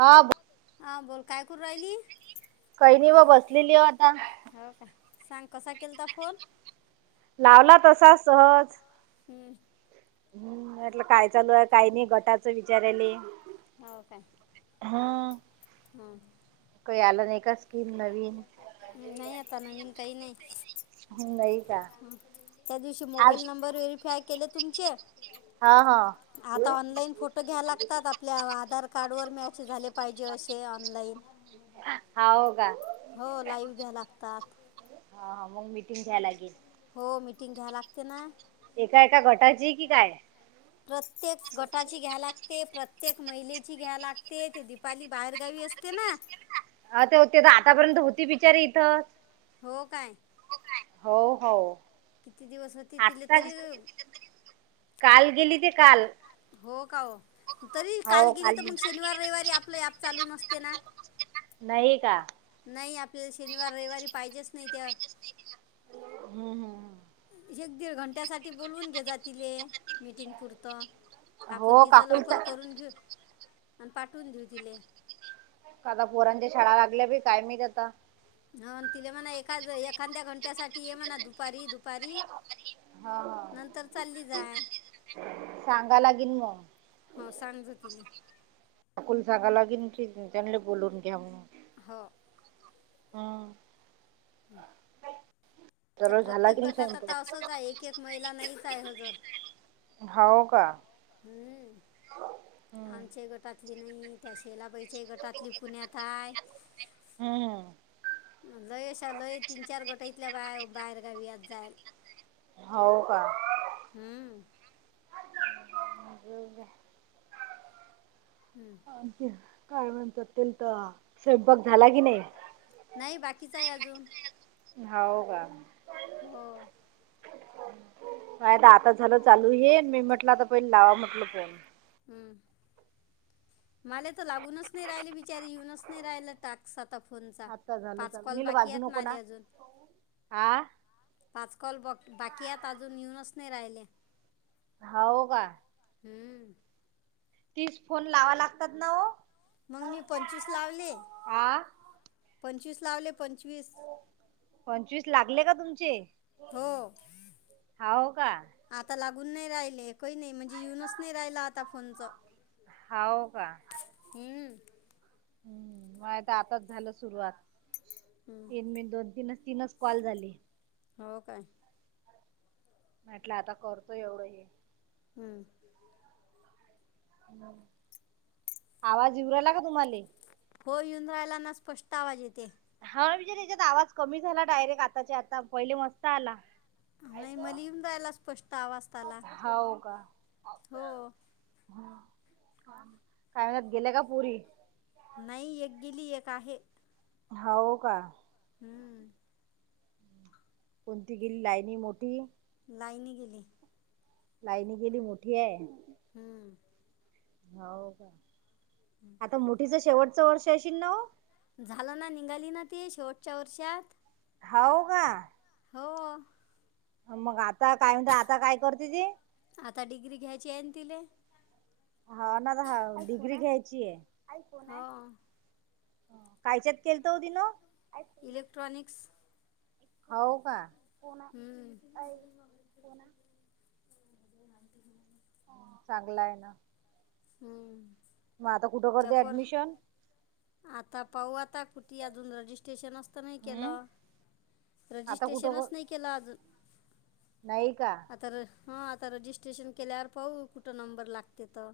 हा ब हां बोल काय करू राहिली. काही नाही व बसलेली हो आता हो काय सांग कसा केला ता फोन लावला तसा सहज [unintelligible] हम्म म्हटलं काय चालू ये काय नाय गटाचं विचारायले. हो काय हं हा कय आल नाही आता नवीन काई नाय. नाही का त्या दिवशी मोबाईल आज नंबर व्हेरीफाय केले तुमचे हा हा आता ऑनलाईन फोटो घ्या लागतात आपल्या आधार कार्ड वर मॅच झाले पाहिजे असे ऑनलाईन एक [inaudible] ह [unintelligible] हो लाईव्ह घ्या लागतात. ह मग मिटिंग घ्याय लागली. हो मीटिंग घ्याय लागते ना काय का [unintelligible] प्रत्येक गटाची घ्या लागते प्रत. प्रत्येक महिलेची घ्या लागते ते दिपाली बाहेर गावी असते ना. अ ते होते त आतापर्यंत होती बिचारी इथं हो काय. हो हो. किती दिवस होती तिला आतास तरी काल गेली ते काल हो का ओ तरी काल गेली तर मग शनिवार रविवारी आपलं ऍप चालू नसते ना. नाही का. नाई आपल्याला शनिवार रयवारी पाहिजेच नाय त्य हम्म हम्म हम्म. एक दीड घंट्यासाठी बोलवून घे जातील ये मीटिंग पुरतं. आपण हो तिचं लवकर काकूल करून घेऊ आणि पाठवून देेऊ तिले का आता पोरांच्या शाळा लागल्या बाई काय माईत आता ह तिला म्हणा एखाद एखाद्या घंट्या साठी ये म्हणा दुपारी दुपारी हा नंतर चालली हा जाय सांगा लागेल म सांजतिनीं सांगा की लागीन मिटिंग [unintelligible] त्यांणला बोलून घ्या म्हणून हो. हा. हं त झाला प्रत्येक की नाही गटात आता स्वयंपाक असच आहे एक महिलाना ही काय हजर हाव का. हम्म हम्म. आमचे गटातली नई त्या शेला बाई चे गटातली पुण्यात हाय. हं हम्म. लयशा लय तीन चार गट इथल्या बा बाहेरगावी यात जाईल. हाव का म [inaudible] हम्म. काय म्हणतात तेल तर स्वयंपाक झाला कि नाही? नाही बाकीच आहे अजून होव का? हो काय त आता झालं चालू हे मी म्हटलं आता पहिले लावा म्हटल फोन. हम्म. मला तर लागूनच नाही राहिले बिचारी येऊनच नाही राहिला टास्क आता. फोनचा आता झाल पाच चालू कॉल नील बाकी वाजू आहेत नको माले ना अजून हा पाच कॉल बाकीयात अजून येऊनच नाही राहिले. होव का. हम्म. तीस फोन लावा लागतात ना हो मग मी पंचवीस लावले हा पंचवीस लावले. पंचवीस पंचवीस लागले का तुमचे? हो हाऊ का. कुण नाय राहिले कय नाय म्हणजे येऊनच नाय राहिला आता फोनच. हाव का. हम्म माया त आताच झालं सुरुवात हम्म इन मी दोन तीनच तीनच कॉल झाली. हो काय. म्हटलं आता करतोय एवढं हे हम्म आवाज येऊ राहिला का तुम्हाले हो येऊन राहिला ना स्पष्ट आवाज येते. हा विज त्याच्यात आवाज कमी झाला डायरेक्ट आताच्या आता पहिले मस्त आला. नाही मला येऊन राहिला स्पष्ट आवाज त्याला. हाव हो शाळेत गेल्या का पोरी? नाही एक गेली एक आहे. होव का? हम्म कोणती गेली लहानी मोठी? काहिनी गेली लाहानी केली मोठी आहे. हम्म हो का आता मोठीच शेवटचं वर्ष असशील ना व झालं ना निघाली ना ती शेवटच्या वर्षात. होऊ का? हो मग आता काय म्हणत आता काय करते ती? आता डिग्री घ्यायची आहे ना तिले हो ना तर डिग्री घ्यायची आहे हो काय केल होत हो तिने? इलेक्ट्रॉनिक्स हाऊ का? हम्म चांगल आहे ना. हम्म मग आता कुठं करते त्यापर ऍडमिशन? आता पाहू आता किती अजून रजिस्ट्रेशन अस नाही हम्म केलं आता कुठं कर रजिस्ट्रेशनच नाही केलं अजून. नाही का? हा आता रजिस्ट्रेशन केल्यावर पाहू कुठं नंबर लागते त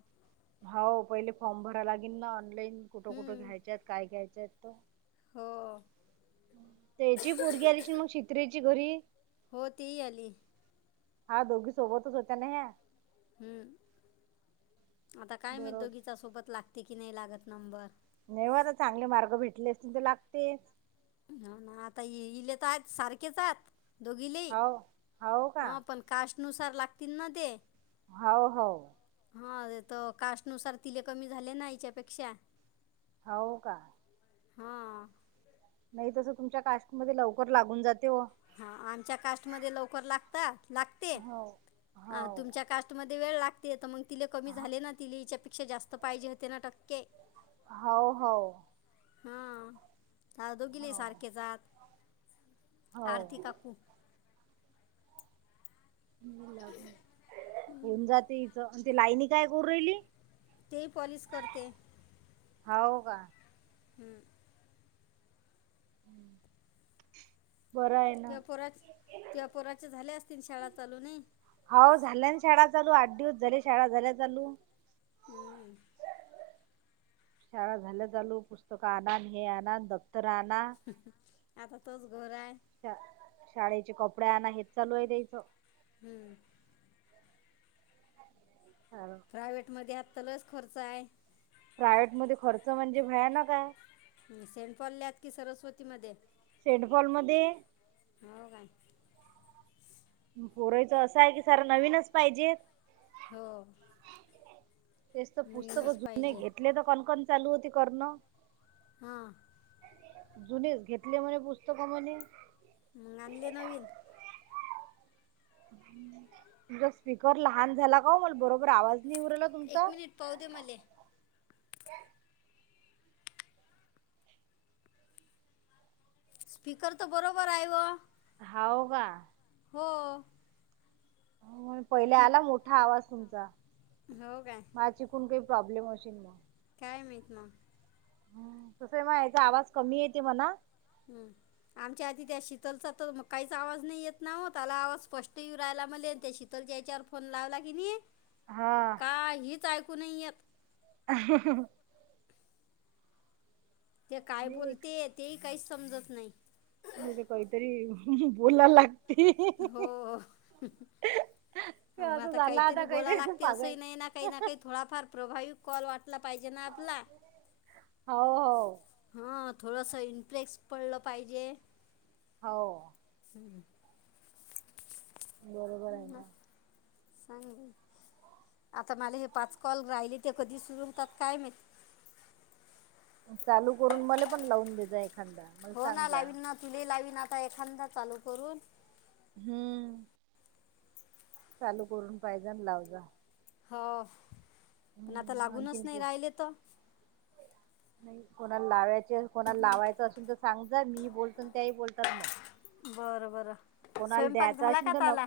हाऊ पहिले फॉर्म भरा लागेन ना. पेन कुठं कुठं हं, घ्यायच्या आहेत काय घ्यायच्या आहेत तो हो त्येची पोरगी आलीश मग शित्रेची घरी ती आली हा दोघी सोबतच होत्या ना ह्या हम्म आता काय माहीत बरोबर दोघीचा सोबत लागते कि नाही लागत नंबर नाहीेव आता चांगले मार्ग भेटले असते तर लागते हो ना आता इले तर आहेत सारखेचात दोघीलेही हो हो का हा पण कास्टनुसार लागतील ना ते हाऊ हाऊ हा तो कास्टनुसार तिले कमी झाले ना याच्यापेक्षा होउ का हा नाही तस तुमच्या कास्टमध्ये‌लवकर लागून जाते ओ हा आमच्या कास्टमध्ये लवकर लागतात लागते हो हो ह तुमच्या कास्टध्ये वेळ लागते तर मग तिले कमी झाले ना ति याच्यापेक्षा जास्त पाहिजे होते ना टक्के हो हो हा द दोघीले हो सारखे जात आरती हो काकु होऊन जाते इथ आणि ती लाईनी काय कर राहिली ते पॉलीस करते हो का हम्म हम्म त्ये पोराचं तोया पोराचे झाले असतील शाळा चालू नई जरी शाळा झाल्या चालू हम्म शाळा झाल्या चालू पुस्तक आणन हे आणन दप्तर आणा आता तोच घोर आहे शाळेचे कपडेया आण हेच चालू आहे द्यायचं हम्म तेलाचं खर्च आहे प्रायव्हेट मध्ये खर्च म्हणजे भयानाक हाय सेंट पॉलल्यात कि सरस्वती मध्ये शेंडफॉल मध्ये होऊ काय पुरयचं असं आहे की सर नवीनच पाहिजे हो तेच तर पुस्तक नवीनच जुने पाहिजे घेतले तर कणकण चालू होती करण हा जुनीच घेतले म्हणे पुस्तक म्हणे मग आणले नवीन तुझा स्पीकर लहान झाला का ओ मला बरोबर आवाज नाही येऊ राहिला तुमचा. एक मिनिट पाहून दे मले स्पीकर तर बरोबर हाय व होव का हो पहिले आला मोठा आवाज तुमचा हो काय मा चिकून काही प्रॉब्लेम असशी न मग काय मीत ना हम् तसही माया याचा आवाज कमी येते म्हणा हम्म आमच्या आधी त्या शीतलचा तर काहीच आवाज नाही येत ना हो त्याला आवाज स्पष्ट येऊ राहायला म्ह त्या शीतल च्यावर फोन लावला की नाही हा. काहीच ऐकू नाही य अ ते काय आणि बोलते तेही काहीच समजत नाही हे तर काहीतरी बोलायला लाग हो मग असं आता झालं काहीतरी बोला लागते पागल. असंही नाही ना काही ना काही थोडाफार प्रभावी कॉल वाटला पाहिजे आप हो हो ह थोडंसं इन्फ््रेक्स पडलं पाहिजे हो हम्म बरोबर आहे ह ना. सांगी आता माझे हे पाच कॉल राहिले ते कधी सुरू होतात काय म ह चालू करून मला पण लावून दचा एखादा मला हो सांग ना जा लावीन ना तुले लावीन आता एखादा चालू करून हम्म चालू करून पाहिज लाव जा हो पण आता हम्म लागूनच आणखीन नाही को राहिले तर नाही कोणाला लावायचे कोणाला लावायचं असेल तर सांग जा मी बोलतो त्याही बोलतात मग बरं बरं कोणाला स्वयंपाक द्यायचा झाला असेल का तर न त्याला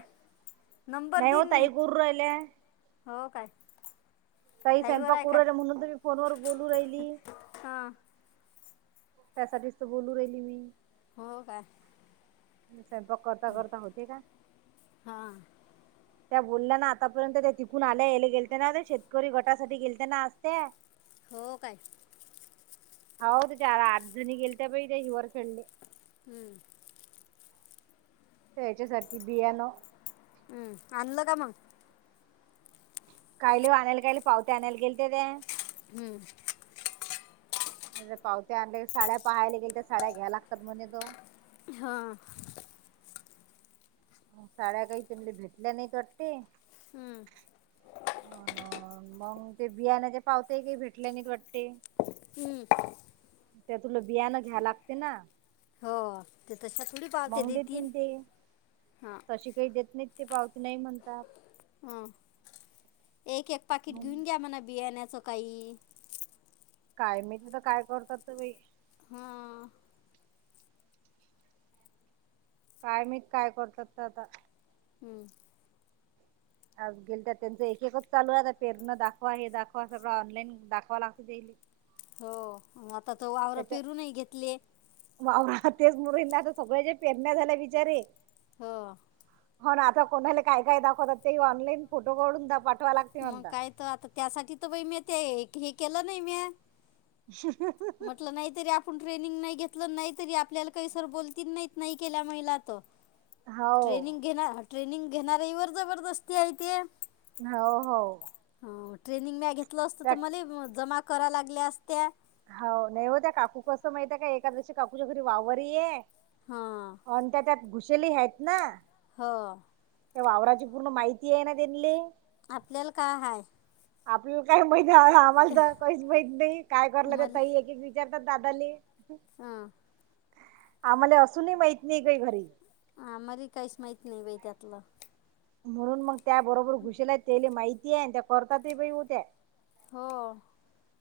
नंबर नाही हो दिन मी ताई करू राहिल्या. हो काय काही ताईवर स्वयंपाक आहे काय उरला म्हणून तही फोनवर बोलू राहिली हां त्यासाचत बोलू राहिली मी हो का स्वयंपाक करता करता होते का हां त्या बोलल्या ना आतापर्यंत त्या तिकून आल्या याले गेलते ना ते शेतकरी गटासाठी गेलतेना असते हो काय हो ते चार अजजुनी गेल त्या पहि ते हिवरर खेळले हम्म तर याच्या सारखी बियाणं हम्म अनल का मग कायलीायला कायले पावते आणायला गेल ते त्या हम्म अरे पावते आणले साड्या पाहायला गेल त्या साड्या घ्या लागतात म्हणे तो हां साड्या काही चुली भेटल्या नाही तटी हं, अन मग ते बियाण्याचे पावतय काी भेटलेय न त वाटते हम्म त्या तुलो बयानो घ्या लागते ना हो ते त सकळी पावते मग ते तीन देतीन तशी काही देत नाहीत ते पावती नाही म्हणतात ह एक एक पाकिट मग घेऊन घ्या म्हणा बियाण्याच काई काय मी तिथं काय करतात तही हा काय मी काय करतात तर आता हम्म गेल तर त्यांच एक एकच चालू आहे पेरनं दाखवा हे दाखवा सगळं ऑनलाईन दाखवा लागतेले हो आता त आवरवर पेरूनही घेतले तेज मुरींना आता [unintelligible] सगळ्या जे पेरण्या झाल्या विचारे हो. हो ना, आता कोणाले काय काय दाखवतात. ते ऑनलाईन फोटो काढून दाप पाठ मग काय तर आता त्यासाठी तर बई मी ते हे हे [unintelligible] केलं न्हय म्या म्हटलं नाही तरी अपुन ट्रेनिंग नाही घेत. टल नाही तरी आपल्याला काही सर बोलतील [unintelligible] न्हईत नही केला बिल तो हो ट्रेनिंग घेना. ट्रेनिंग घेणारीवरी वर जबरदस्ती हाय ते हो हो. ट्रेनिंग म्या घेतलं असतं तर त्या मली जमा करा लागल्या असत्या. हाव नही ओ त्या काकू कसं माहितय, का एखाद्याशी काकूसारखं वावरहीये हां अनं त्या त्यात घुसेली हायत ना, हो. ते वावराची पूर्ण माहितीय ना, त्यानले आपल्याला काय हाय? आपल्याला काय माहित आम्हाला तर काहीच माहित न्हई काय करलं त्या तई एक एक विचारतात दादाली हा आमाले असूनही मइत नई काय घरी आम्हाले काहीच महीत नई बई त्यातलं. म्हणून मग त्या बरोबर घुसेला त्याले माहितीय, आणि त्या कोर्टातल्या बई हुत्या. हो.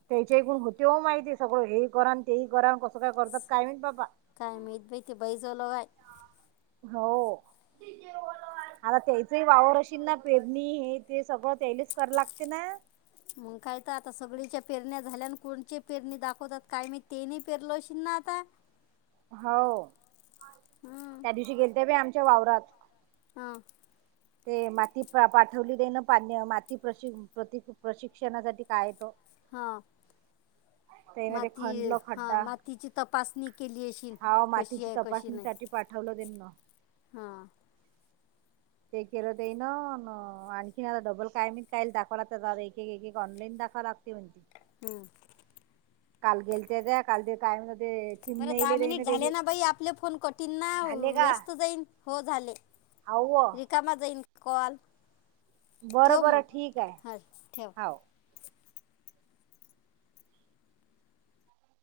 त्याच्या कोण होतियो माहितीय, सगळं हे करान तेही करान, कसं काय करतात काय माहित बाबा काय मईत बई बाई जवलोग हाय. हो आता त्यायची वावर असशील ना, पेरणी हे ते सगळं त्यालेच करा लागती ना, मग काय तर आता सगळीच्या पेरण्या झाल्यान. कोणची पेरणी दाखवतात. काय मी तेनी पेरलोशिन ना, आता हव हं त्या दिवशी गेलते बी आमच्या वावरात. हा. ते माती पाठवली दे न, पान्य माती प्रशिग प्रतीक प्रशिक्षणासाठी काय तो? हा. [unintelligible] त्यामध्ये खंणलं खड्डा मातीची तपासणी केली अशीन हाव कशी मातीची तपासणीसाठी पाठवलं. [unintelligible] हा. ते केलं ते न न आणखीन आता डबल काय नी काय दाखवला एक एक एक ऑनलाईन दव [unintelligible] लागते म्हणती. हम्म. काल गेलतेे ग काल ते काय म्हणत बरं दहा मिनिट झाले ना, बाई आपले फोन कठींना झाले का व्यस्त जाईन हो झाले. हाव रिकामाजइन कॉल. ठेव बरबर मग ठीक हाय हां ठेव हाव.